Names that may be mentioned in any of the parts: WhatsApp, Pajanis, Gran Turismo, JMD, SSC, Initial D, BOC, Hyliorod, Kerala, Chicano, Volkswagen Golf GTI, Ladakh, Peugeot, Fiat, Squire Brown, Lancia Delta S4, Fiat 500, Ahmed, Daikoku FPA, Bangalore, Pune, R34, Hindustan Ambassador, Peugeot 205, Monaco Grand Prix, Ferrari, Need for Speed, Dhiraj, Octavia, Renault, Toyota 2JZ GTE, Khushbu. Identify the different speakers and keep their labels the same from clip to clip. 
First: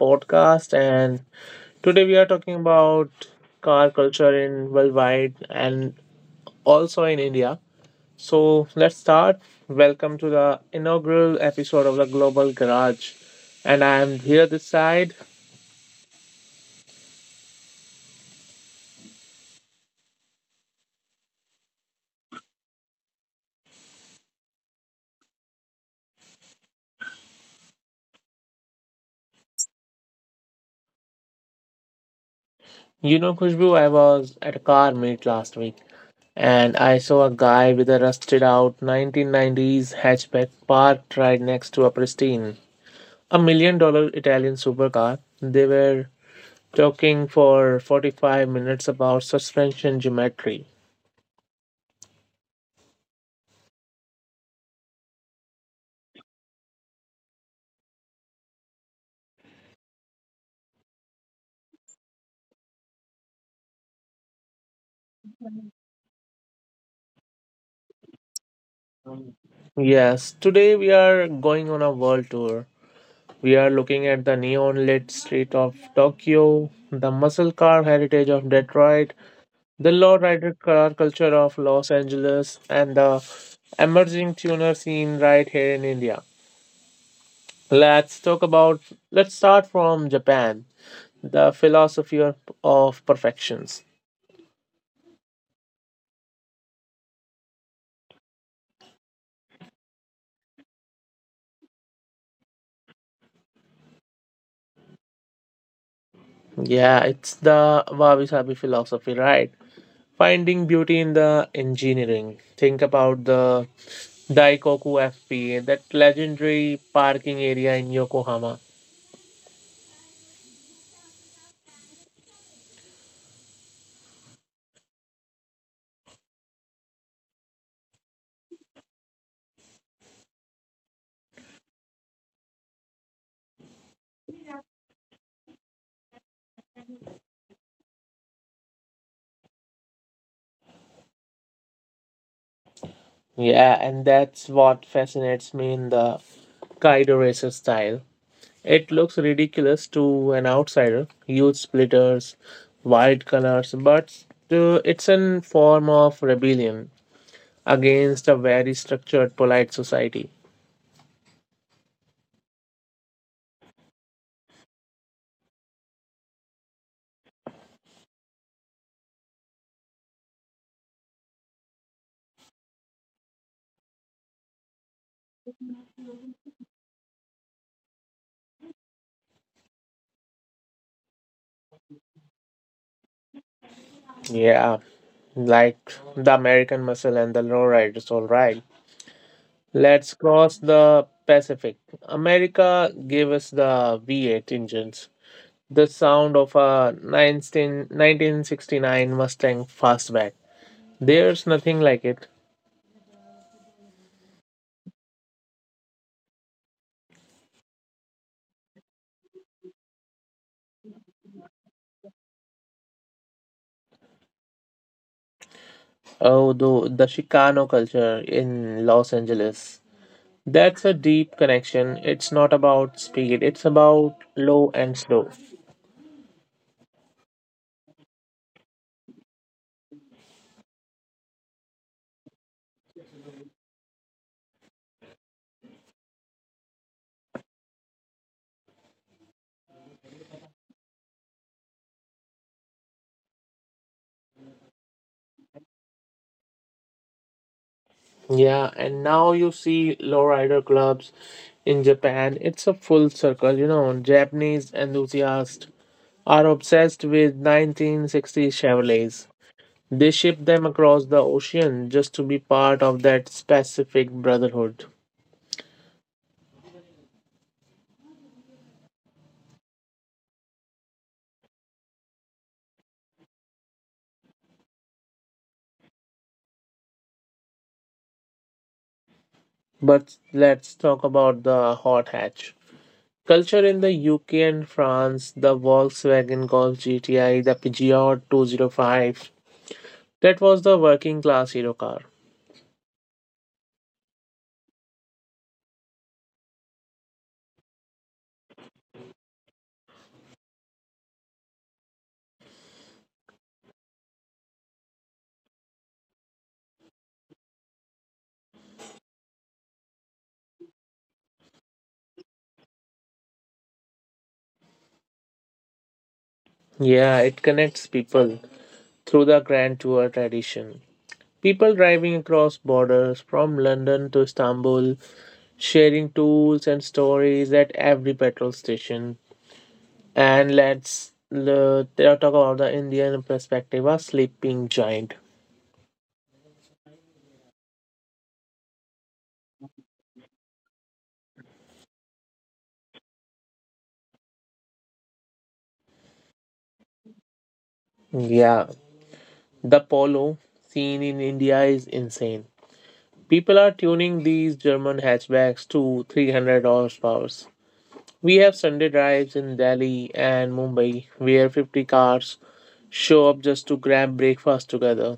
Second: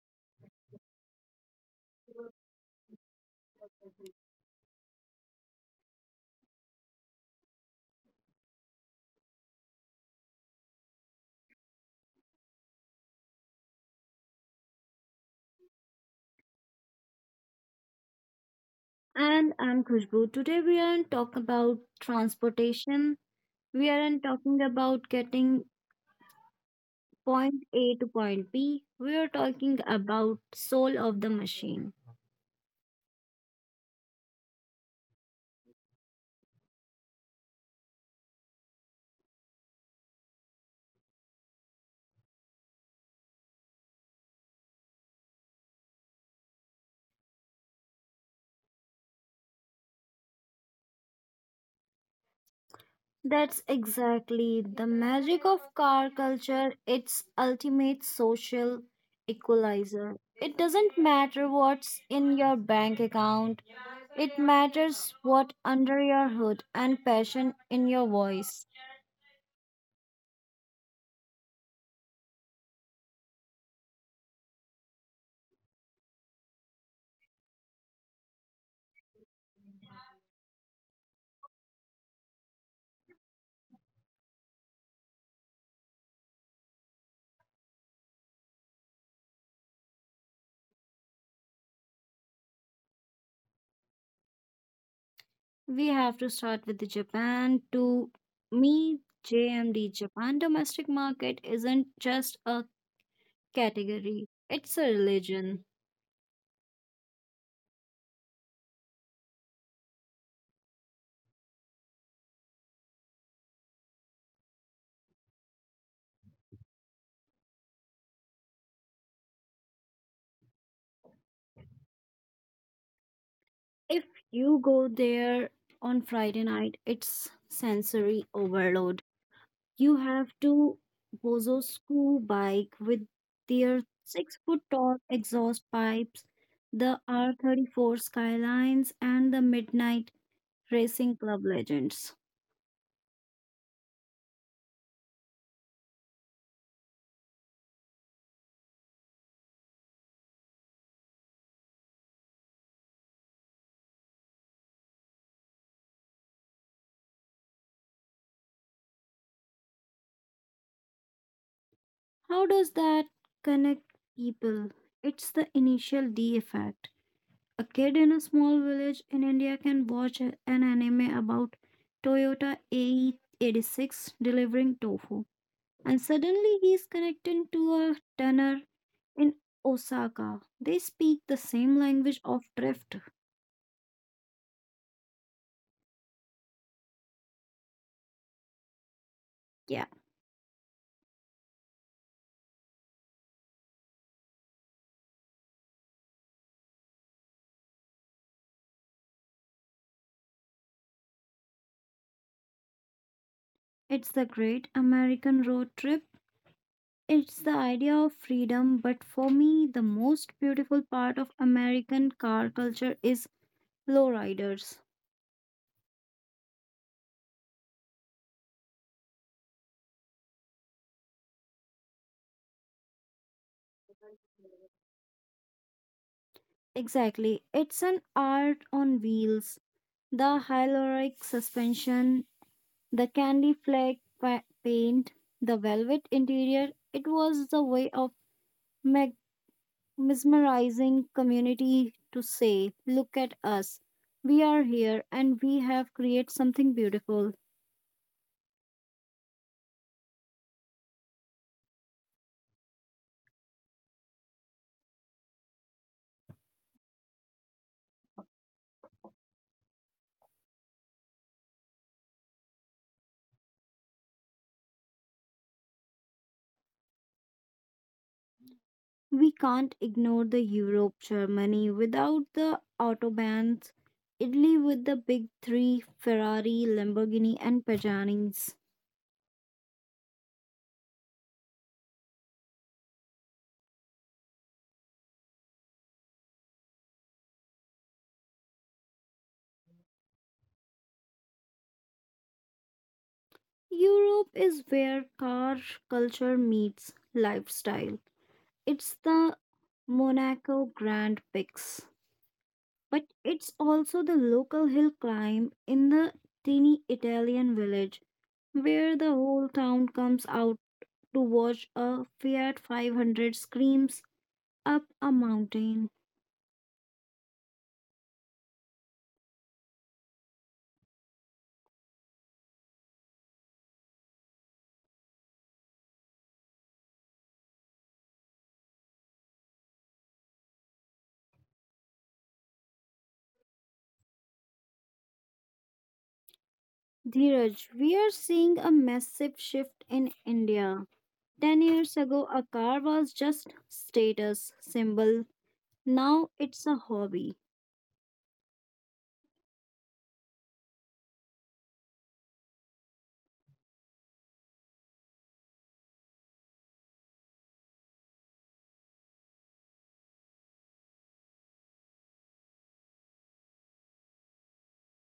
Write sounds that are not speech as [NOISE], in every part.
Speaker 1: podcast. And today we are talking about car culture in worldwide and also in India. So let's start. Welcome to the inaugural episode of the Global Garage. And I am here this side.
Speaker 2: And I'm Khushbu. Today we aren't talking about transportation. We aren't talking about getting point A to point B. We are talking about soul of the machine.
Speaker 1: You know, Khushbu, I was at a car meet last week and I saw a guy with a rusted out 1990s hatchback parked right next to a million dollar Italian supercar. They were talking for 45 minutes about suspension geometry.
Speaker 2: That's exactly the magic of car culture. It's ultimate social equalizer. It doesn't matter what's in your bank account. It matters what under your hood and passion in your voice.
Speaker 1: Yes, today we are going on a world tour. We are looking at the neon lit street of Tokyo, the muscle car heritage of Detroit, the lowrider car culture of Los Angeles, and the emerging tuner scene right here in India. Let's talk about, let's start from Japan, the philosophy of perfections.
Speaker 2: We have to start with the Japan. To me, JMD Japan domestic market isn't just a category, it's a religion.
Speaker 1: Yeah, it's the wabi sabi philosophy, right? Finding beauty in the engineering. Think about the Daikoku FPA, that legendary parking area in Yokohama.
Speaker 2: If you go there on Friday night, it's sensory overload. You have to bozo school bike with their 6 foot tall exhaust pipes, the R34 skylines, and the midnight racing club legends.
Speaker 1: Yeah, and that's what fascinates me in the Kaido racer style. It looks ridiculous to an outsider, huge splitters, wild colors, but it's a form of rebellion against a very structured, polite society.
Speaker 2: How does that connect people? It's the initial D effect. A kid in a small village in India can watch an anime about Toyota AE86 delivering tofu, and suddenly he's connected to a tanner in Osaka. They speak the same language of drift.
Speaker 1: Yeah, like the American muscle and the lowriders, all right.
Speaker 2: Yeah,
Speaker 1: Let's cross the Pacific. America gave us the V8 engines, the sound of a nineteen sixty nine Mustang fastback. There's nothing like it.
Speaker 2: it's the great American road trip. It's the idea of freedom, but for me, the most beautiful part of American car culture is Lowriders.
Speaker 1: Oh, the Chicano culture in Los Angeles. That's a deep connection. It's not about speed, it's about low and slow.
Speaker 2: Exactly. It's an art on wheels. The hyaluronic suspension, the candy flake paint, the velvet interior. It was the way of meg- mesmerizing community to say, look at us. We are here and we have created something beautiful.
Speaker 1: Yeah, and now you see lowrider clubs in Japan. It's a full circle. Japanese enthusiasts are obsessed with 1960s Chevrolets. They ship them across the ocean just to be part of that specific brotherhood.
Speaker 2: We can't ignore the Europe, Germany without the autobahns, Italy with the big three Ferrari, Lamborghini, and Pajanis.
Speaker 1: But let's talk about the hot hatch. Culture in the UK and France, the Volkswagen Golf GTI, the Peugeot 205, that was the working class hero car.
Speaker 2: Europe is where car culture meets lifestyle. It's the Monaco Grand Prix, but it's also the local hill climb in the teeny Italian village where the whole town comes out to watch a Fiat 500 screams up a mountain.
Speaker 1: Yeah, it connects people through the Grand Tour tradition. People driving across borders from London to Istanbul sharing tools and stories at every petrol station. And let's talk about the Indian perspective of sleeping giant.
Speaker 2: Dhiraj, we are seeing a massive shift in India. 10 years ago, a car was just status symbol. Now it's a hobby.
Speaker 1: Yeah, the polo scene in India is insane. People are tuning these German hatchbacks to 300 horsepower. We have Sunday drives in Delhi and Mumbai where 50 cars show up just to grab breakfast together.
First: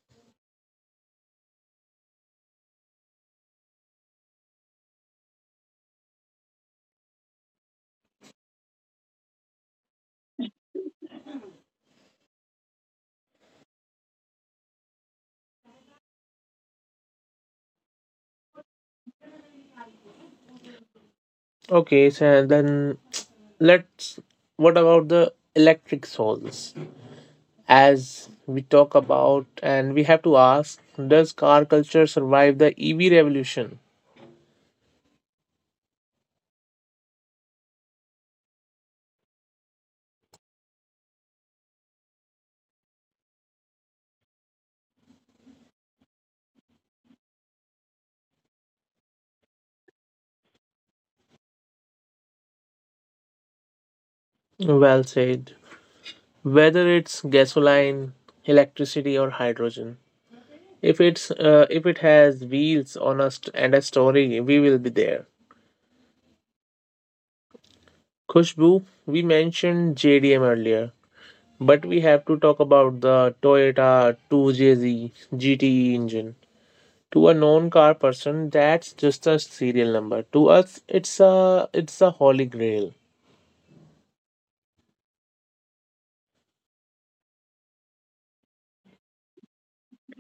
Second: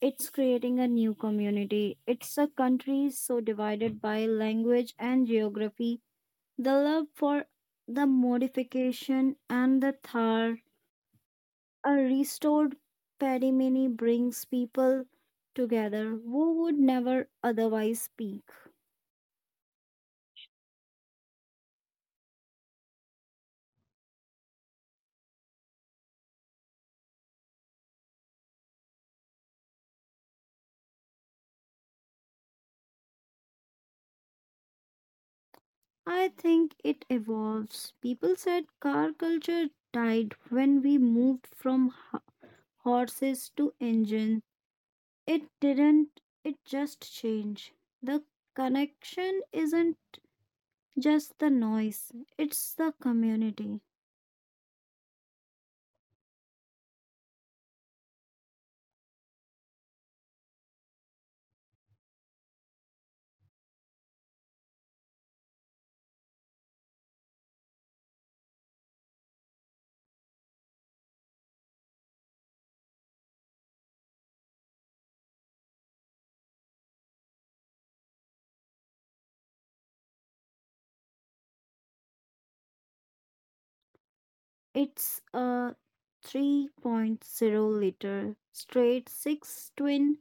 Speaker 2: It's creating a new community. It's a country so divided by language and geography. The love for the modification and the Thar, a restored Padimini brings people together who would never otherwise speak.
Speaker 1: Okay, so then let's. What about the electric souls? As we talk about, and we have to ask, does car culture survive the EV revolution?
Speaker 2: I think it evolves. People said car culture died when we moved from horses to engines. It didn't, it just changed. The connection isn't just the noise, it's the community.
Speaker 1: Well said. Whether it's gasoline, electricity or hydrogen, if it has wheels on us and a story, we will be there. Khushbu, we mentioned JDM earlier, but we have to talk about the Toyota 2JZ GTE engine. To a non-car person, that's just a serial number. To us, it's a holy grail.
Speaker 2: It's a three point zero liter straight six twin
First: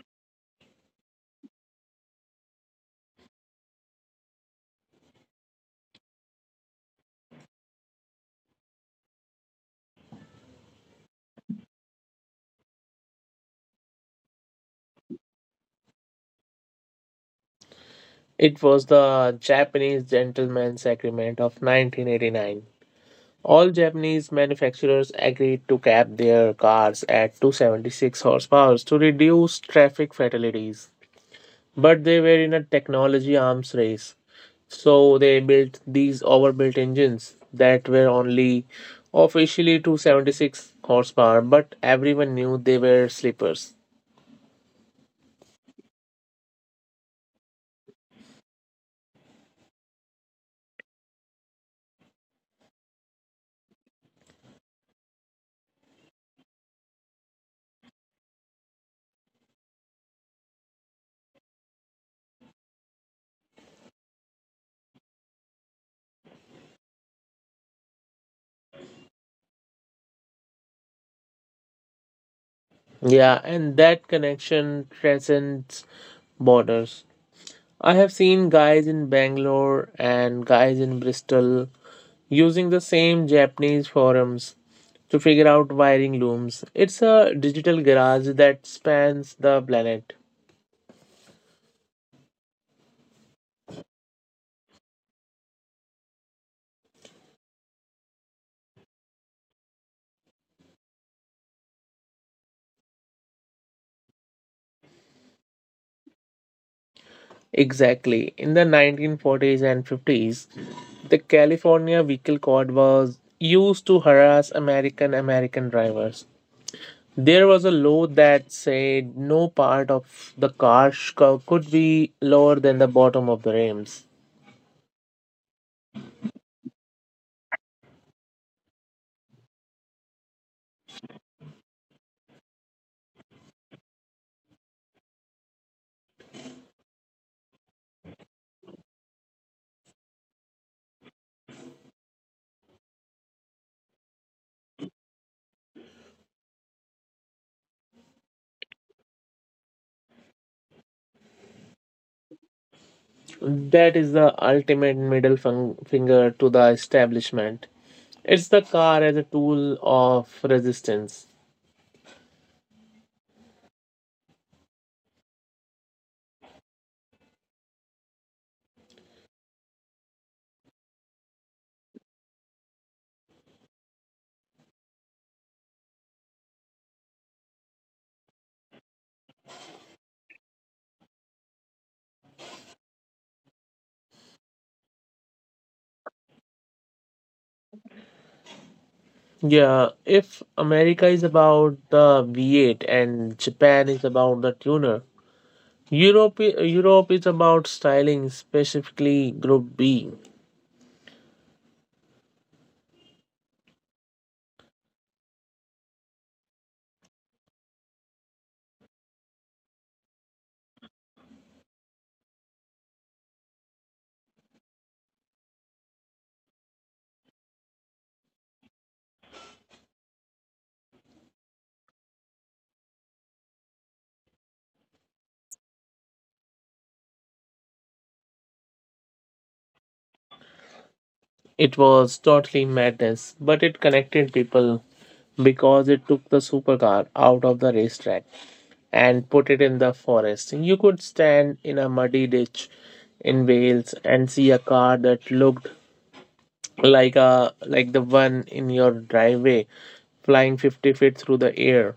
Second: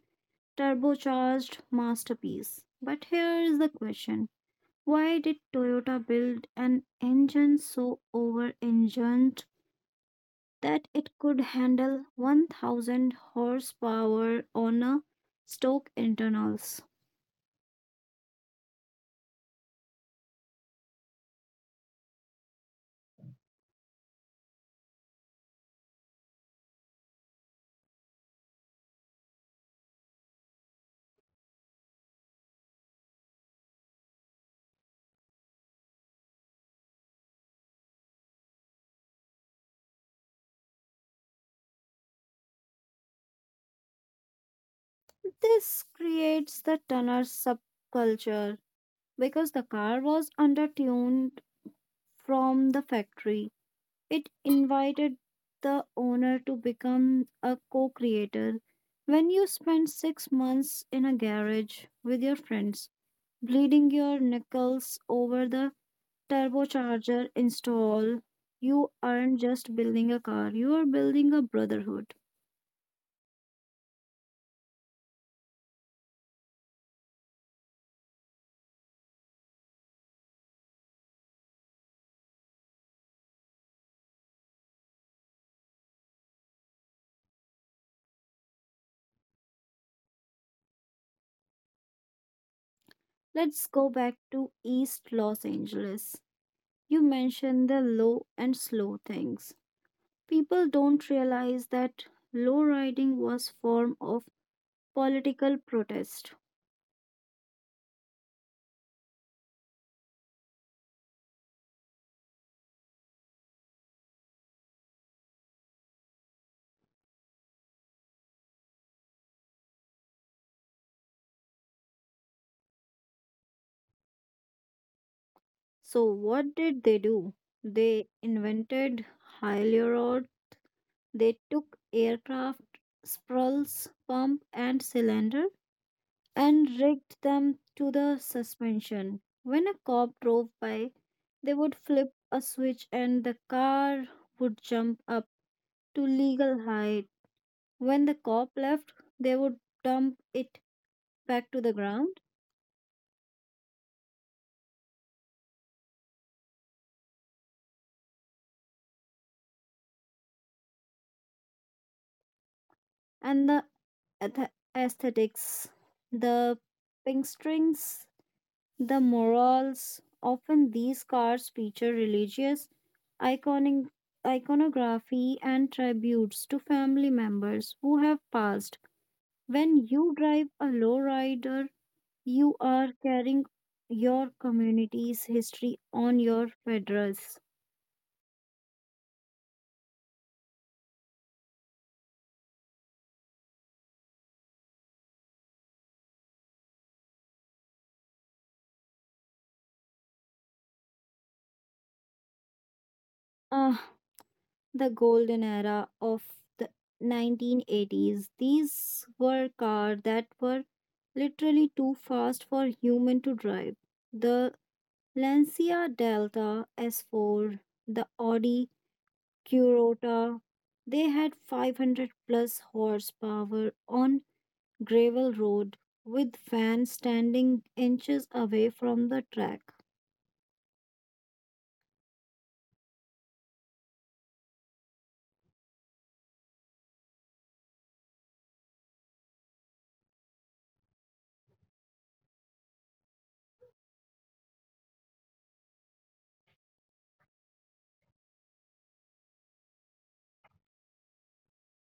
Speaker 2: turbocharged masterpiece. But here is the question why did Toyota build an engine so over engined that it could handle 1,000 horsepower on a stock internals?
Speaker 1: It was the Japanese Gentleman's Agreement of 1989. All Japanese manufacturers agreed to cap their cars at 276 horsepower to reduce traffic fatalities. But they were in a technology arms race, so they built these overbuilt engines that were only officially 276 horsepower, but everyone knew they were sleepers.
Speaker 2: This creates the Tunner subculture because the car was undertuned from the factory. It invited the owner to become a co creator. When you spend 6 months in a garage with your friends, bleeding your nickels over the turbocharger install, you aren't just building a car, you are building a brotherhood.
Speaker 1: Yeah, and that connection transcends borders. I have seen guys in Bangalore and guys in Bristol using the same Japanese forums to figure out wiring looms. It's a digital garage that spans the planet.
Speaker 2: Let's go back to East Los Angeles. You mentioned the low and slow things. People don't realize that low riding was form of political protest.
Speaker 1: Exactly. In the 1940s and 50s, the California Vehicle Code was used to harass American drivers. There was a law that said no part of the car could be lower than the bottom of the rims.
Speaker 2: So what did they do? They invented Hyliorod, they took aircraft, spruls, pump and cylinder and rigged them to the suspension. When a cop drove by, they would flip a switch and the car would jump up to legal height. When the cop left, they would dump it back to the ground,
Speaker 1: That is the ultimate middle finger to the establishment. It's the car as a tool of resistance.
Speaker 2: and the ath- aesthetics, the pink the morals. Often these cars feature religious iconic iconography and tributes to family members who have passed. When you drive a lowrider, you are carrying your community's history on your federals.
Speaker 1: Yeah, if America is about the V8 and Japan is about the tuner, Europe is about styling, specifically Group B.
Speaker 2: Ah, the golden era of the 1980s. These were cars that were literally too fast for human to drive. The Lancia Delta S4, the Audi Curota, they had 500 plus horsepower on gravel road with fans standing inches away from the track.
Speaker 1: It was totally madness, but it connected people because it took the supercar out of the racetrack and put it in the forest. You could stand in a muddy ditch in Wales and see a car that looked like the one in your driveway flying 50 feet through the air.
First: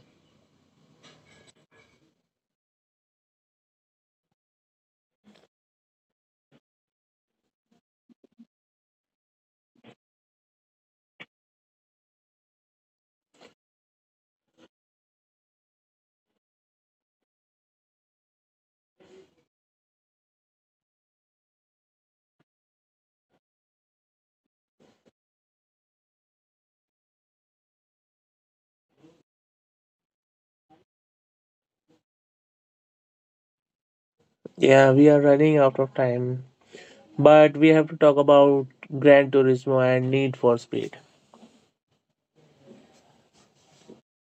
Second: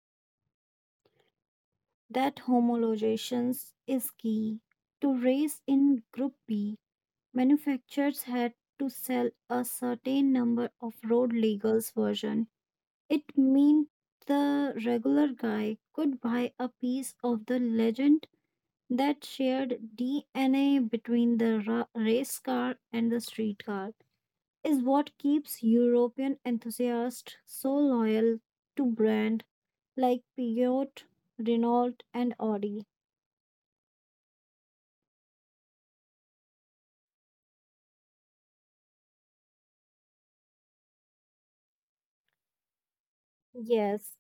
Speaker 2: That homologation is key to race in Group B. Manufacturers had to sell a certain number of road legals version. It meant the regular guy could buy a piece of the legend that shared DNA between the race car and the street car is what keeps European enthusiasts so loyal to brand like Peugeot, Renault and Audi.
Speaker 1: Yeah, we are running out of time, but we have to talk about Gran Turismo and Need for Speed.
Speaker 2: Yes,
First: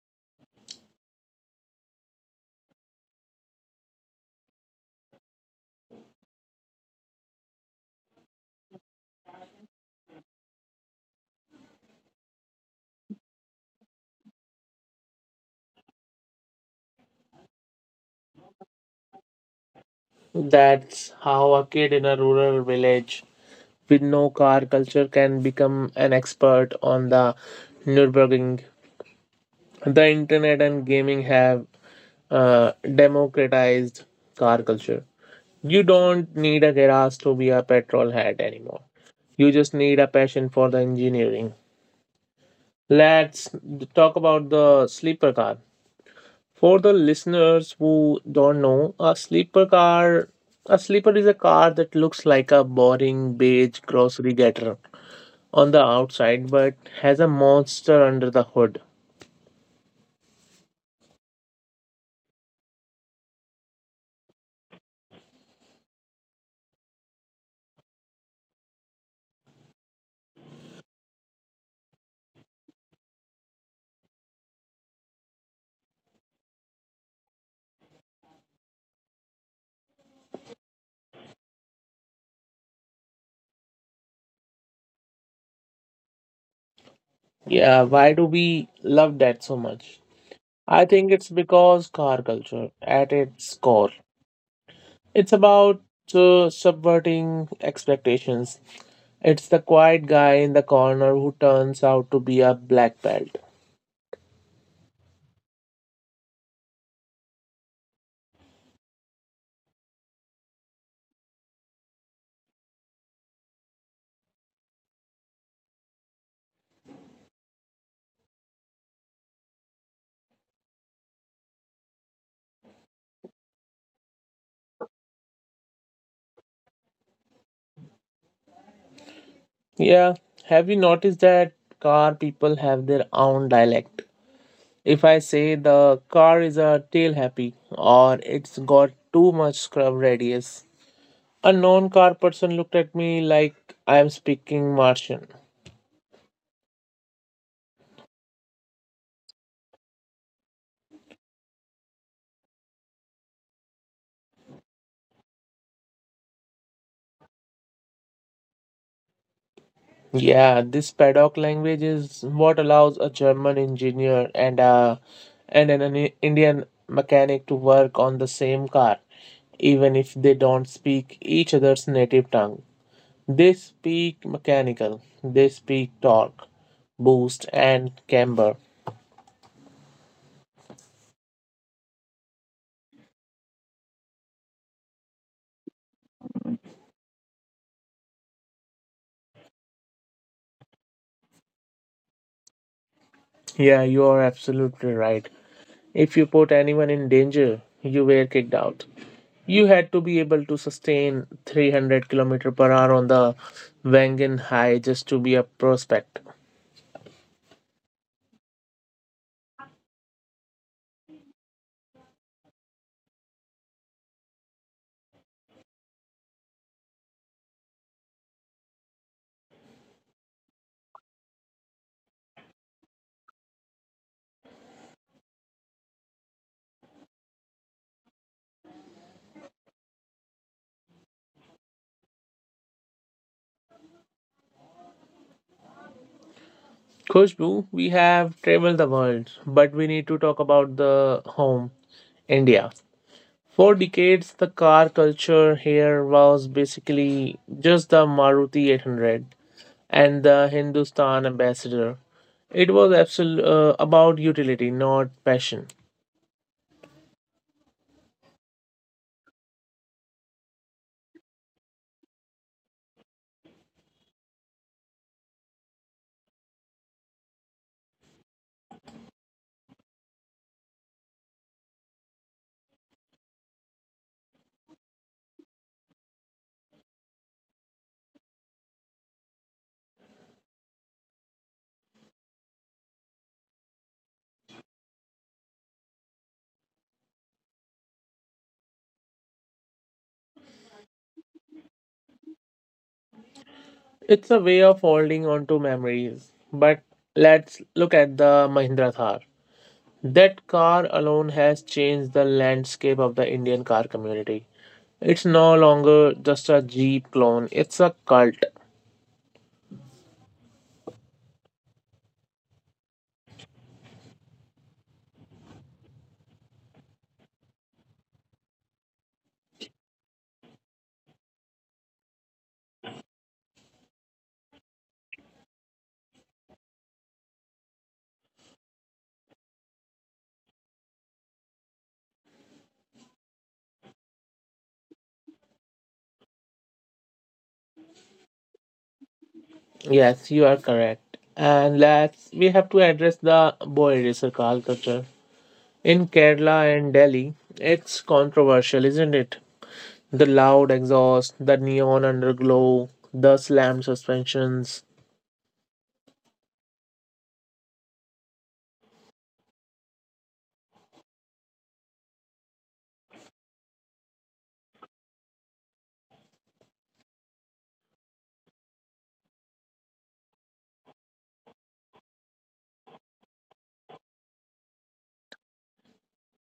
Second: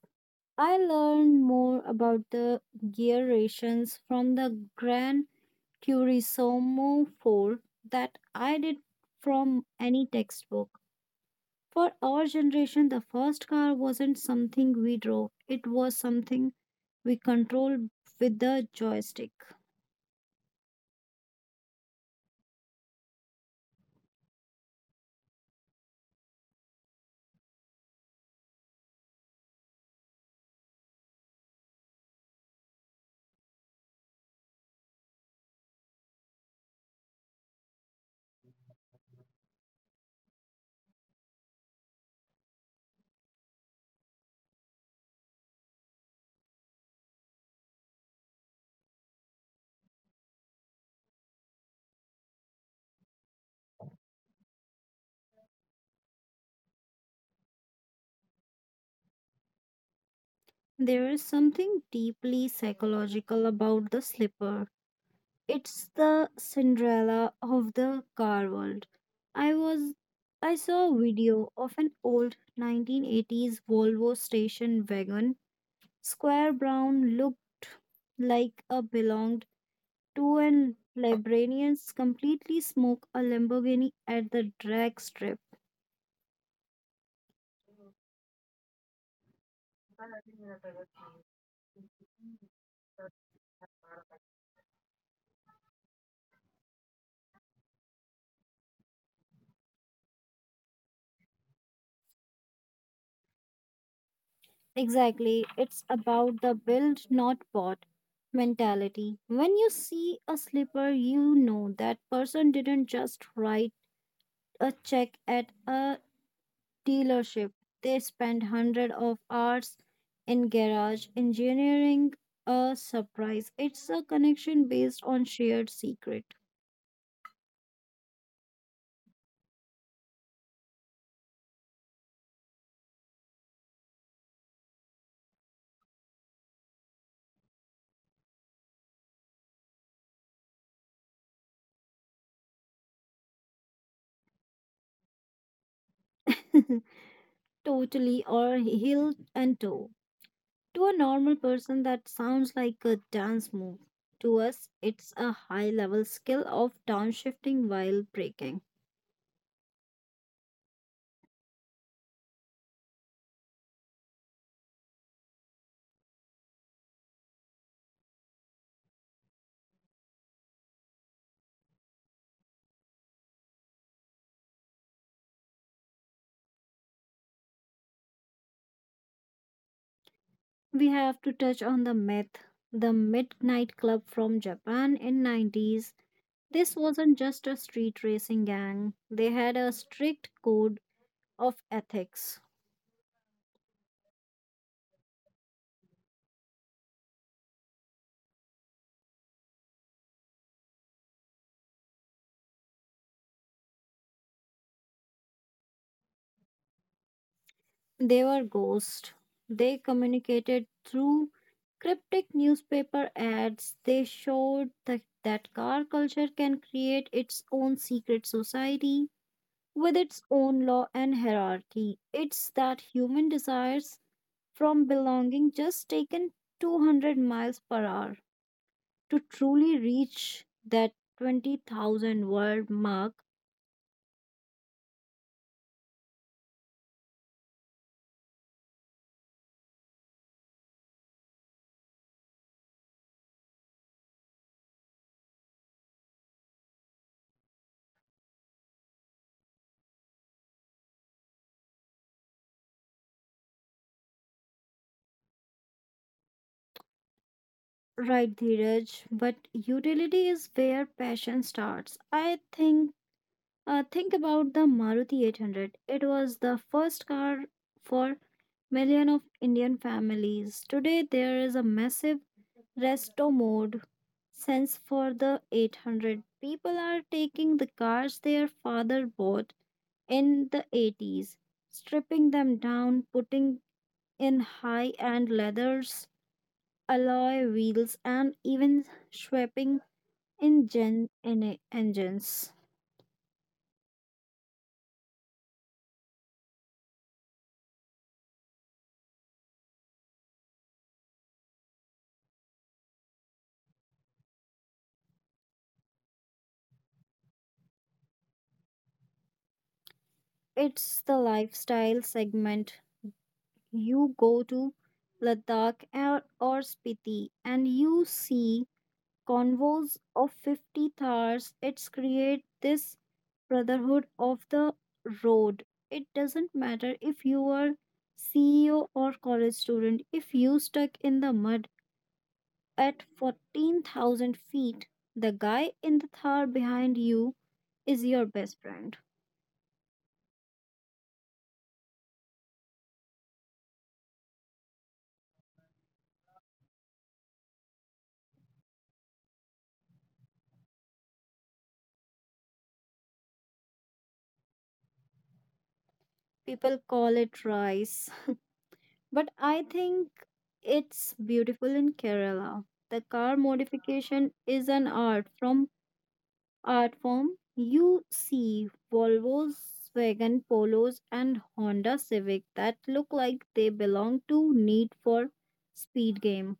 Speaker 2: I learned more about the gear rations from the Grand Curiosum 4 that I did from any textbook. For our generation, the first car wasn't something we drove, it was something we controlled with the joystick.
Speaker 1: That's how a kid in a rural village with no car culture can become an expert on the Nürburgring. The internet and gaming have democratized car culture. You don't need a garage to be a petrol head anymore. You just need a passion for the engineering. Let's talk about the sleeper car. For the listeners who don't know, a sleeper is a car that looks like a boring beige grocery getter on the outside but has a monster under the hood.
Speaker 2: There is something deeply psychological about the slipper. It's the Cinderella of the car world. I was I saw a video of an old 1980s Volvo station wagon Squire Brown looked like a belonged to an librarian's completely smoked a Lamborghini at the drag strip.
Speaker 1: Yeah, why do we love that so much? I think it's because car culture at its core. It's about subverting expectations. It's the quiet guy in the corner who turns out to be a black belt.
Speaker 2: Exactly. It's about the build, not bought mentality. When you see a slipper, you know that person didn't just write a check at a dealership. They spend hundreds of hours in garage engineering a surprise. It's a connection based on shared secret.
Speaker 1: Yeah, have you noticed that car people have their own dialect? If I say the car is a tail happy or it's got too much scrub radius, a non car person looked at me like I am speaking Martian.
Speaker 2: [LAUGHS] Totally or heel and toe. To a normal person, that sounds like a dance move. To us, it's a high level skill of downshifting while breaking.
Speaker 1: Yeah, this paddock language is what allows a German engineer and an Indian mechanic to work on the same car, even if they don't speak each other's native tongue. They speak mechanical, they speak torque, boost, and camber.
Speaker 2: We have to touch on the myth, the Midnight Club from Japan in 90s. This wasn't just a street racing gang, they had a strict code of ethics.
Speaker 1: Yeah, you are absolutely right. If you put anyone in danger, you were kicked out. You had to be able to sustain 300 km per hour on the Wangan High just to be a prospect.
Speaker 2: They were ghosts. They communicated through cryptic newspaper ads. They showed that car culture can create its own secret society with its own law and hierarchy. It's that human desires from belonging just taken 200 miles per hour to truly reach that 20,000 word mark.
Speaker 1: Khushbu, we have traveled the world, but we need to talk about the home, India. For decades, the car culture here was basically just the Maruti 800 and the Hindustan Ambassador. It was about utility, not passion.
Speaker 2: Right, Dheeraj, but utility is where passion starts. I think Think about the Maruti 800. It was the first car for million of Indian families. Today there is a massive resto mode sense for the 800. People are taking the cars their father bought in the 80s, stripping them down, putting in high-end leathers alloy wheels, and even swapping engines.
Speaker 1: It's a way of holding on to memories. But let's look at the Mahindra Thar. That car alone has changed the landscape of the Indian car community. It's no longer just a Jeep clone, it's a cult.
Speaker 2: It's the lifestyle segment. You go to Ladakh or Spiti and you see convoys of 50 cars. It's create this brotherhood of the road. It doesn't matter if you are CEO or college student. If you stuck in the mud, at 14,000 feet, the guy in the thar behind you is your best friend.
Speaker 1: Yes, you are correct. And let's we have to address the boy racer car culture. In Kerala and Delhi, it's controversial, isn't it? The loud exhaust, the neon underglow, the slammed suspensions.
Speaker 2: People call it rice, but I think it's beautiful in Kerala. The car modification is an art form. You see Volvos, Wagon Polos, and Honda Civic that look like they belong to Need for Speed game.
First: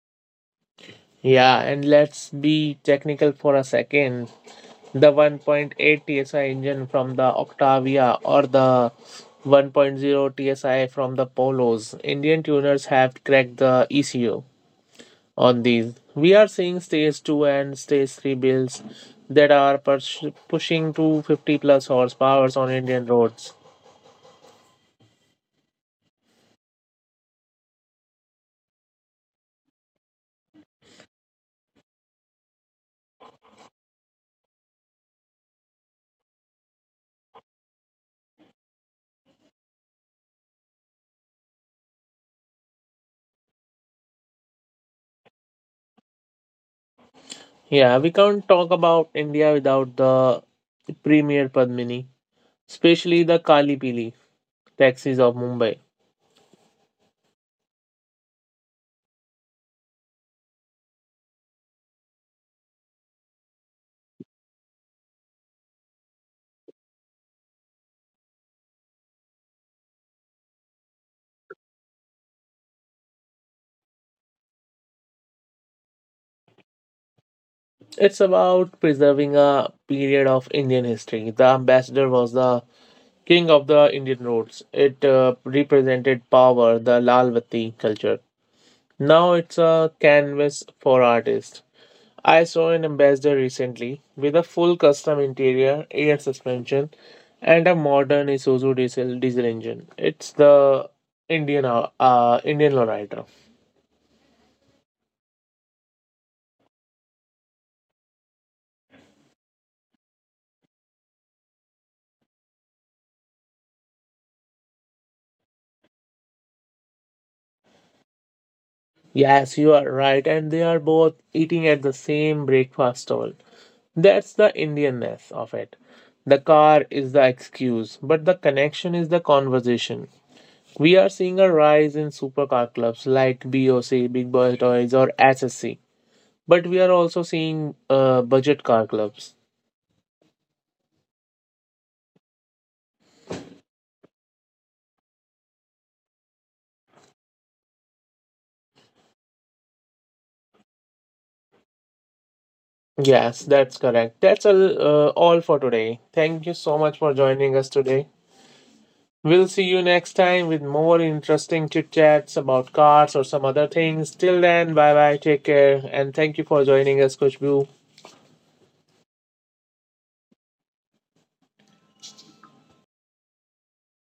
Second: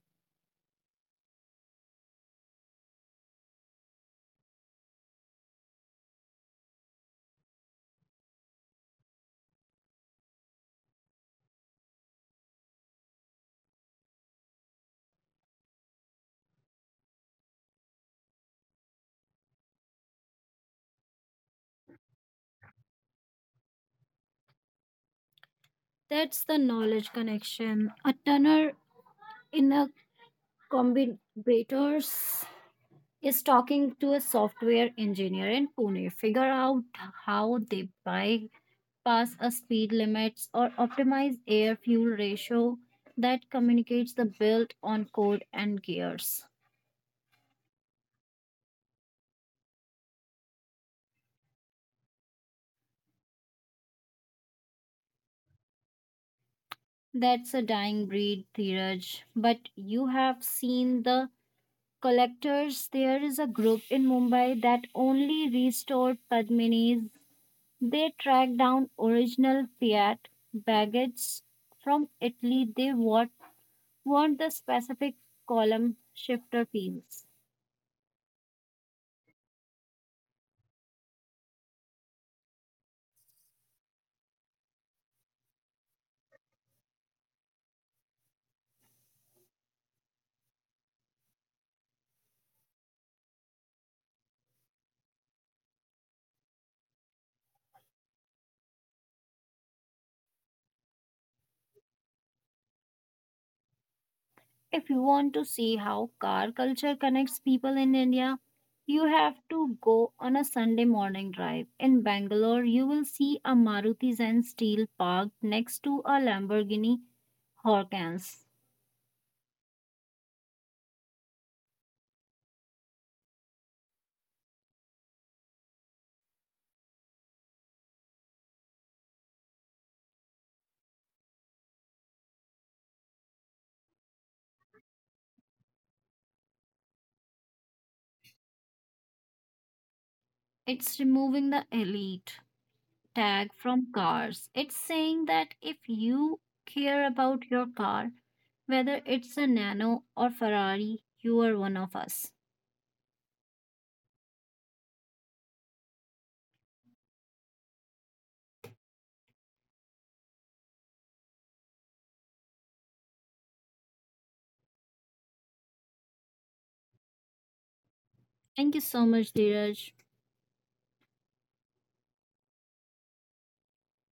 Speaker 1: Yeah, and let's be technical for a second. The 1.8 TSI engine from the Octavia or the 1.0 TSI from the Polos, Indian tuners have cracked the ECU on these. We are seeing stage 2 and stage 3 builds that are pushing to 50 plus horsepowers on Indian roads.
Speaker 2: That's the knowledge connection. A tunner in a Combinators is talking to a software engineer in Pune, figure out how they bypass a speed limits or optimize air fuel ratio that communicates the built on code and gears.
Speaker 1: Yeah, we can't talk about India without the premier Padmini, especially the Kali Pili taxis of Mumbai.
Speaker 2: That's a dying breed, Dheeraj. But you have seen the collectors. There is a group in Mumbai that only restored Padmini's. They tracked down original Fiat baggage from Italy. They want the specific column shifter wheels.
Speaker 1: It's about preserving a period of Indian history. The ambassador was the king of the Indian roads. It represented power, the Lalvati culture. Now it's a canvas for artists. I saw an ambassador recently with a full custom interior, air suspension, and a modern Isuzu diesel engine. It's the Indian lowrider.
Speaker 2: If you want to see how car culture connects people in India, you have to go on a Sunday morning drive. In Bangalore, you will see a Maruti Zen Steel parked next to a Lamborghini Huracans.
Speaker 1: Yes, you are right, and they are both eating at the same breakfast stall. That's the Indianness of it. The car is the excuse, but the connection is the conversation. We are seeing a rise in supercar clubs like BOC, Big Boy Toys, or SSC, but we are also seeing budget car clubs.
Speaker 2: It's removing the elite tag from cars. It's saying that if you care about your car, whether it's a Nano or Ferrari, you are one of us.
Speaker 1: Yes, that's correct. That's all for today. Thank you so much for joining us today. We'll see you next time with more interesting chit chats about cars or some other things. Till then, bye bye, take care, and thank you for joining us, Kushbu.
Speaker 2: Thank you so much, Dheeraj.